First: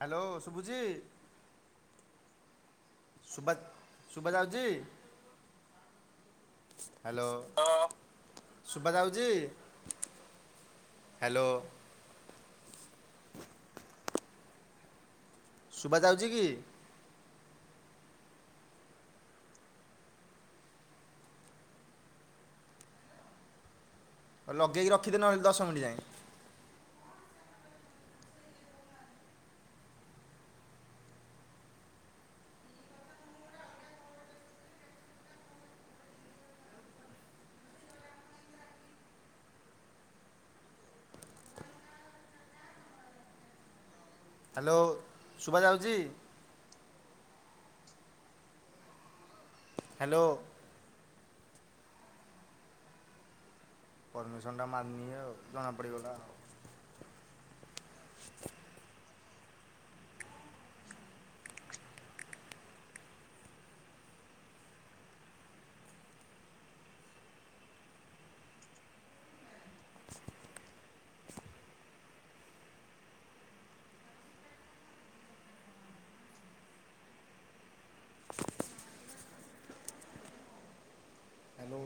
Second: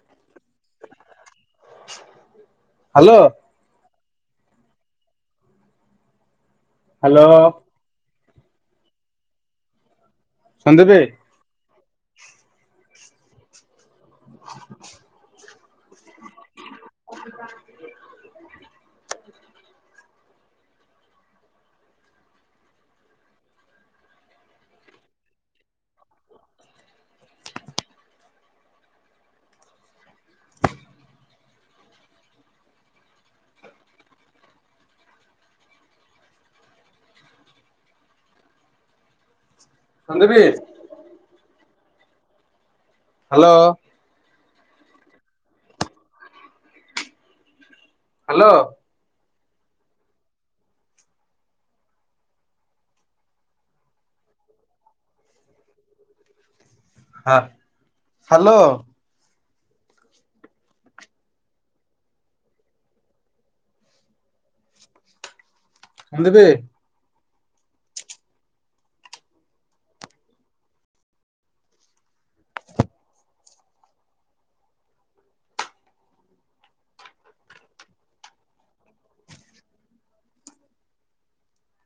Hello ସୁବୁଛି hello [inaudible] ସୁବା ସୁୁଭା ଯାଉଛି? [inaudible] ହ୍ୟାଲୋ। ସୁବା ଯାଉଛି? ହ୍ୟାଲୋ [unintelligible] ସୁବା ଯାଉଛି କି? [inaudible] ଲଗେଇକି ରଖିଦେ ନହେଲେ ଦଶ ମିନିଟ୍ ଯାଏଁ। [unintelligible] ହ୍ୟାଲୋ। ହ୍ୟାଲୋ ସୁବା ଯାଉଛି? ହ୍ୟାଲୋ। ହ୍ୟାଲୋ। ପରମିସନ ଟା ମାନୁନି ଆଉ ଜଣା ପଡିବଲା ଆଉ ହଁ ହ୍ୟାଲୋ। କଣ ଦେବେ?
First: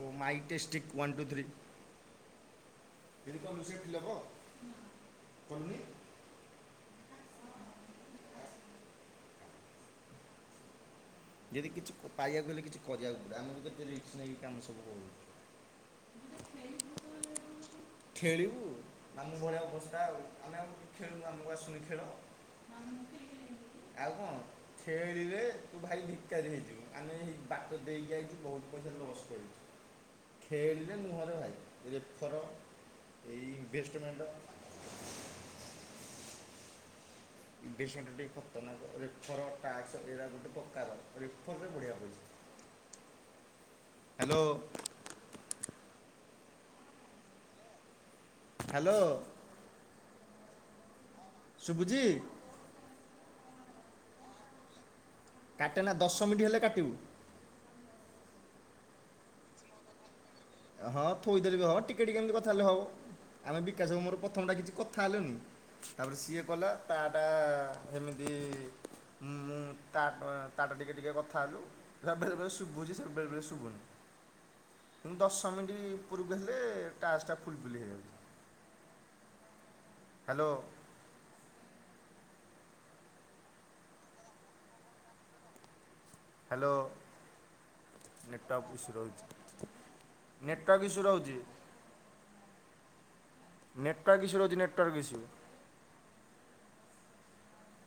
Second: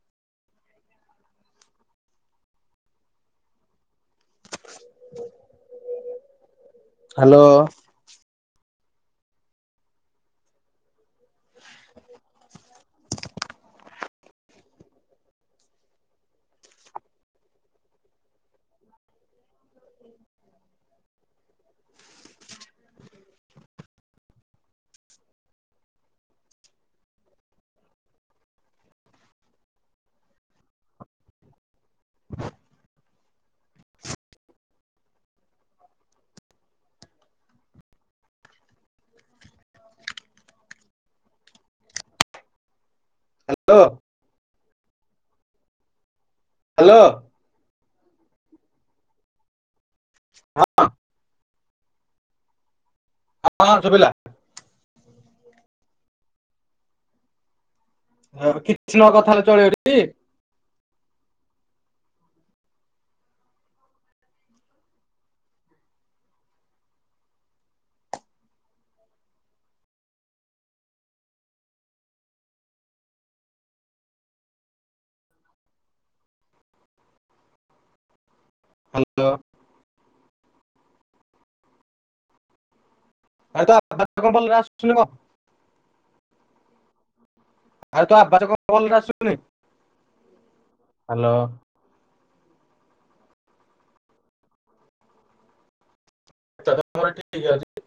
ଓ ମାଇଟେଷ୍ଟିକ୍ ୱାନ୍ ଟୁ ଥ୍ରୀ [unintelligible] ହ୍ୟାଲୋ। ଯଦି କିଛି ପାଇବାକୁ ହେଲେ କିଛି କରିବାକୁ ଆମକୁ କେତେ ରିସ୍କ ନେଇକି କାମ ସବୁ କରଛୁ। [unintelligible] ଖେଳିବୁ ଆମ ଭଳିଆ ଅବସ୍ଥା ଆଉ ଆମେ ଆଉ ଖେଳୁନୁ ଆମକୁ ଆସୁନି ଖେଳ [inaudible] ଆଉ କଣ ଖେଳିଲେ ତୁ ଭାଇ ଭିକାରି ହେଇଯିବୁ ଆମେ ବାଟ ଦେଇକି ଯାଇଛୁ ବହୁତ ପଇସା ଲସ୍ କରିଛୁ ଖେଳିଲେ ମୁଁହରେ ଭାଇ। [inaudible] ଯେତେଥର। [inaudible] [unintelligible] [inaudible] ରେଫର ରେ ବଢ଼ିଆ ପାଇଛି। ହ୍ୟାଲୋ। ହ୍ୟାଲୋ। ହ୍ୟାଲୋ। ହଁ। ଶୁଭୁଚି। ହଁ ଶୁଭିଲା। କାଟେ ନା ଦଶ ମିନିଟ ହେଲେ କାଟିବୁ। ଆଉ କିଛି ନ କଥା ହେଲେ ଚଳିବ ଟି। ହଁ ଥୋଇଦେଲେ ବି ହବ ଟିକେ ଟିକେ ଏମିତି କଥା ହେଲେ ହବ, ଆମେ ବିକାଶର ମୋର ପ୍ରଥମ ଟା କିଛି କଥା ହେଲୁନି ତାପରେ ସିଏ କଲା ତାଟା ସେମିତି ମୁଁ ତାଟା ଟିକେ ଟିକେ କଥା ହେଲୁ ସବେଳେଳେ ଶୁଭୁଛି ବେଳେବେଳେ ଶୁଭୁନି ଶୁଭୁନି। ଦଶ ମିନିଟ୍ ପୂର୍ବ ହେଲେ ଟାସ୍କ ଫୁଲଫୁଲି ହେଇଯାଉଛି। ହ୍ୟାଲୋ। ହ୍ୟାଲୋ। ଆରେ ତ [unintelligible] କଣ ଆସୁନି ନା କଣ? ହ୍ୟାଲୋ। ଆରେ ତୋ ଆବାଜ କଣ ନେଟୱାର୍କ ଇସ୍ୟୁ ଭଲରେ ଆସୁନି ରହୁଛି ନେଟ ଇସ୍ୟୁ ହ୍ୟାଲୋ ରହୁଛି। ନେଟୱାର୍କ ଇସୁ ରହୁଚି ନେଟୱାର୍କ ଇସୁ। ଆଛା ତମର ଠିକ ଅଛି?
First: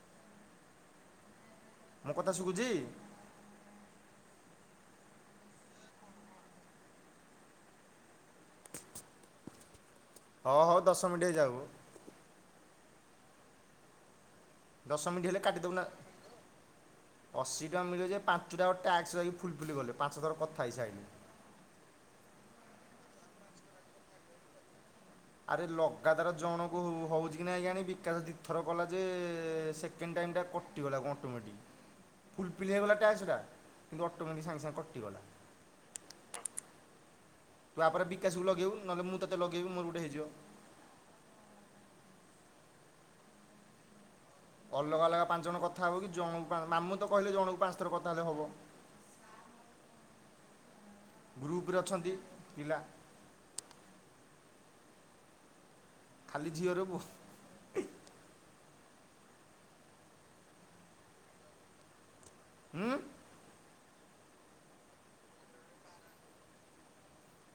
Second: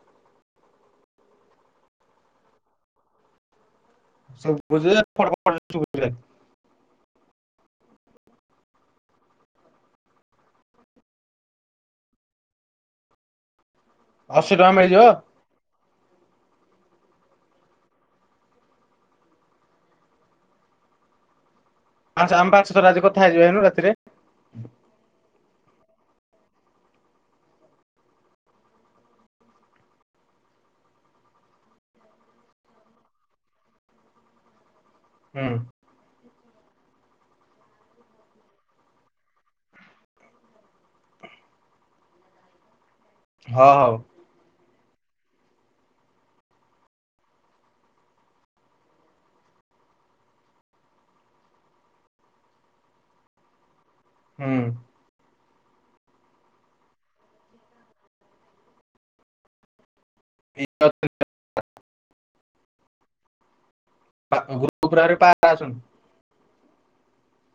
ମୋ କଥା ଶୁଭୁଛି। [unintelligible] ହଁ ହଁ ଦଶ ମିନିଟ୍ ହେଇଯାଉ। ଅଶୀ ଟଙ୍କା ଦଶ ମିଳିଯିବ। ମିନିଟ୍ ହେଲେ କାଟିଦେବୁ ନା ଅଶୀ ଟଙ୍କ ମିଳିବ ଯେ ପାଞ୍ଚଟାଙ୍କ ଟାସ୍କ ଫୁଲ ଫୁଲି ଗଲେ ପାଞ୍ଚ ଥର କଥା ହେଇସାଇଲେ। ପାଞ୍ଚ ଆମେ ପାଞ୍ଚ ଥର ଆଜି କଥା ହେଇଯିବା ଏନୁ ରାତିରେ। ଆରେ ଲଗାତାର ଜଣକୁ ହଉଛି କି ନାଇଁ କିଆଣି? ବିକାଶ ଦିଥର କଲା ଯେ ସେକେଣ୍ଡ ଟାଇମ ଟା କଟିଗଲା ଅଟୋମେଟିକ, ଫୁଲ ଫିଲ ହେଇଗଲା ଟାସ୍କ ଟା କିନ୍ତୁ ଅଟୋମେଟିକ ସାଙ୍ଗେ ସାଙ୍ଗେ କଟିଗଲା। ହୁଁ। ତୁ ଆପରେ ବିକାଶକୁ ଲଗେଇବୁ ନହେଲେ ମୁଁ ତତେ ଲଗେଇବି ମୋର ଗୋଟେ ହେଇଯିବ। ହଁ ହଉ। ଅଲଗା ଅଲଗା ପାଞ୍ଚ ଜଣ କଥା ହବ କି ଜଣଙ୍କୁ, ମାମୁଁ ତ କହିଲେ ଜଣଙ୍କୁ ପାଞ୍ଚ ଥର କଥା ହେଲେ ହବ। ଗ୍ରୁପରେ ଅଛନ୍ତି ପିଲା। ହୁଁ। ଖାଲି ଝିଅର [unintelligible] [unintelligible] ହୁଁ ଗୁପ ରାରେ ପାର ଆସୁ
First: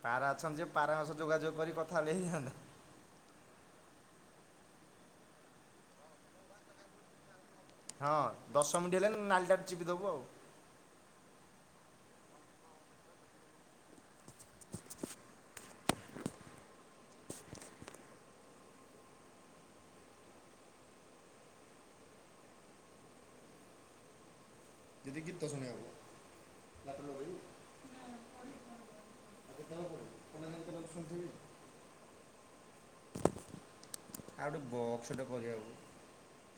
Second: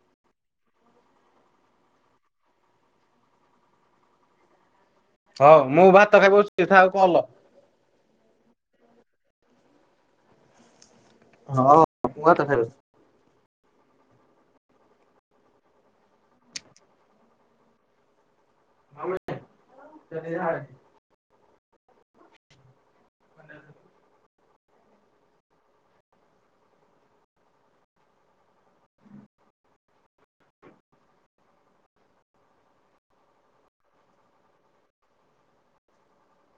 ପାରା ଅଛନ୍ତି ଯେ ପାରା ମାସ ଯୋଗାଯୋଗ କରି କଥା ହେଲେ ହେଇନ୍ତା ହଉ ମୁଁ ଭାତ ଖାଇ ବଛିଥା ଆଉ କହଲ ହଁ ଦଶମିନିଟ ହେଲେଣିି ନାଲିଟା ଚିପିଦବୁ ଆଉ ହଁ ପୁ ତ ଫରେ [unintelligible] ଯଦି ଗୀତ ତ ଶୁଣେଇ ଆବ ଆଉ କେତେବେଳେ ପଢ଼ିବୁ ଅନ୍ଲାଇନ୍ କେତେବେଳେ ଶୁଣିଥିବି ଆଉ ଗୋଟେ ବକ୍ସଟେ କରିବାକୁ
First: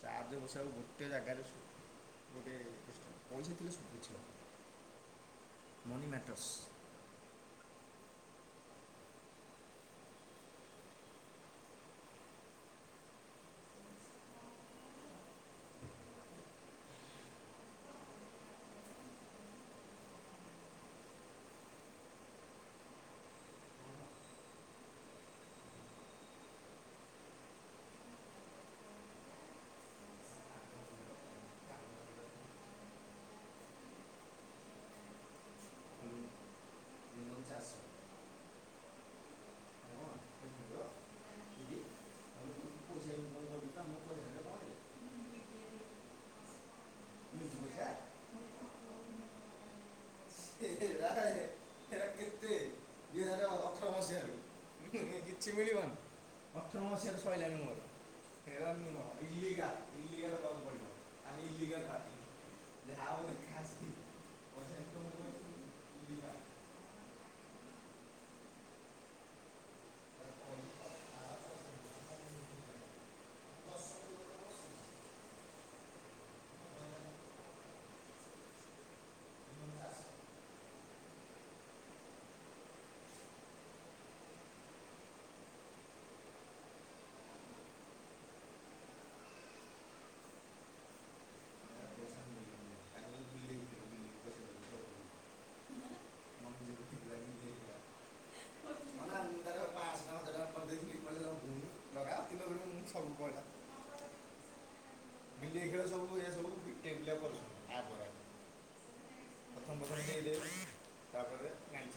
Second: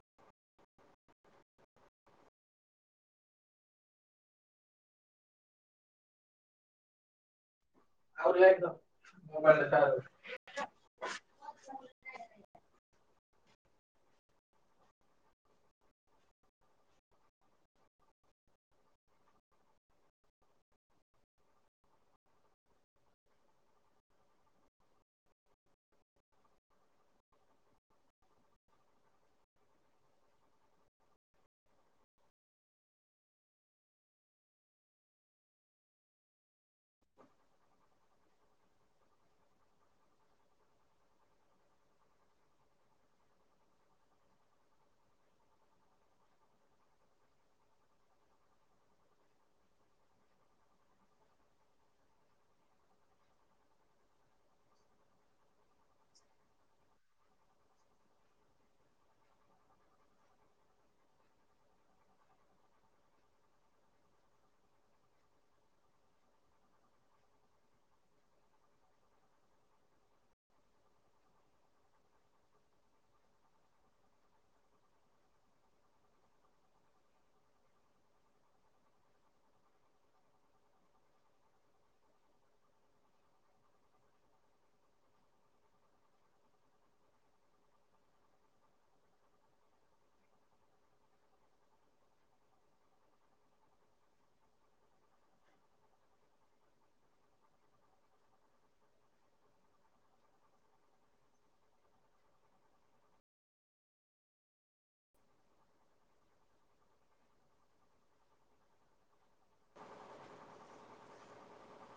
ଚାର୍ଯ୍ୟ ବସିବାକୁ ଗୋଟେ ଜାଗାରେ ଗୋଟେ ପଇସା ଥିଲେ ସୁଛି ମନି ମଟର୍ସ [unintelligible] ଏ କିଛି ମିଳିବନି ଅଠର ମସିାରୁିଲର ସୁଡା ବିଲେଇ ଖେଳ ସବୁ ସବୁ ବ ବିଲପ ପତପତିଲ ଚାପରେ କାଣି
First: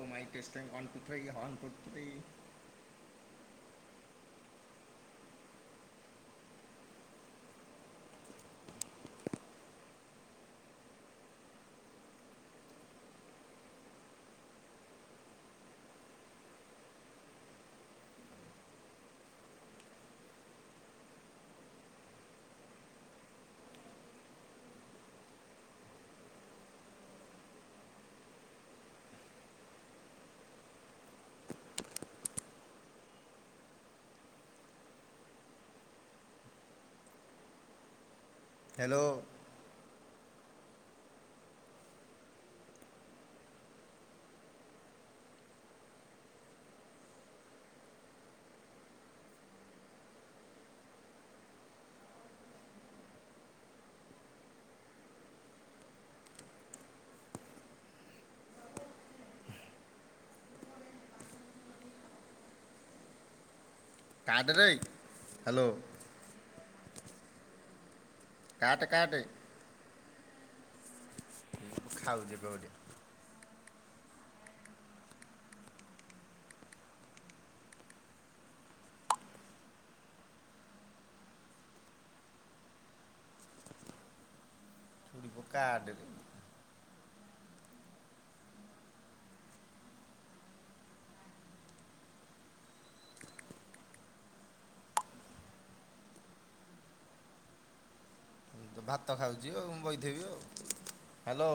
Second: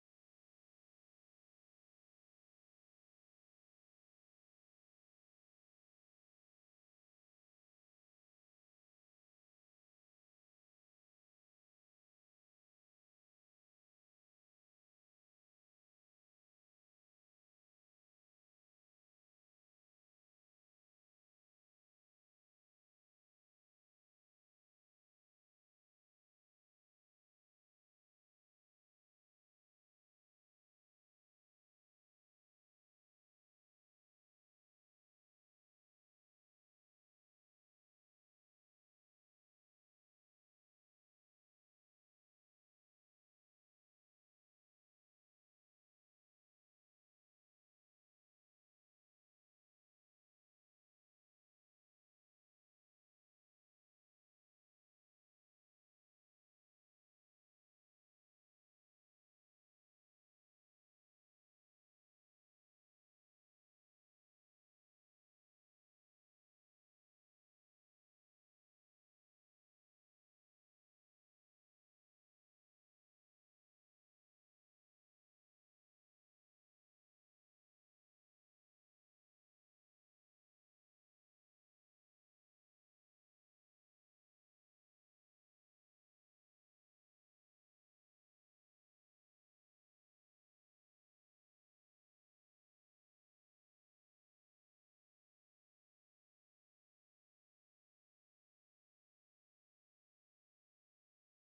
ାଇ ଟ ଅନ୍ନ୍ କର ହାଲୋ। କାଟେ ହାଲୋ। କାଟେ କାଟେ ଖାଉଚି କୋଉଠି ତୁ କାଟେ ଭାତ ଖାଉଛି ଆଉ ମୁଁ ବହିଥେଇବି ଆଉ ହାଲୋ।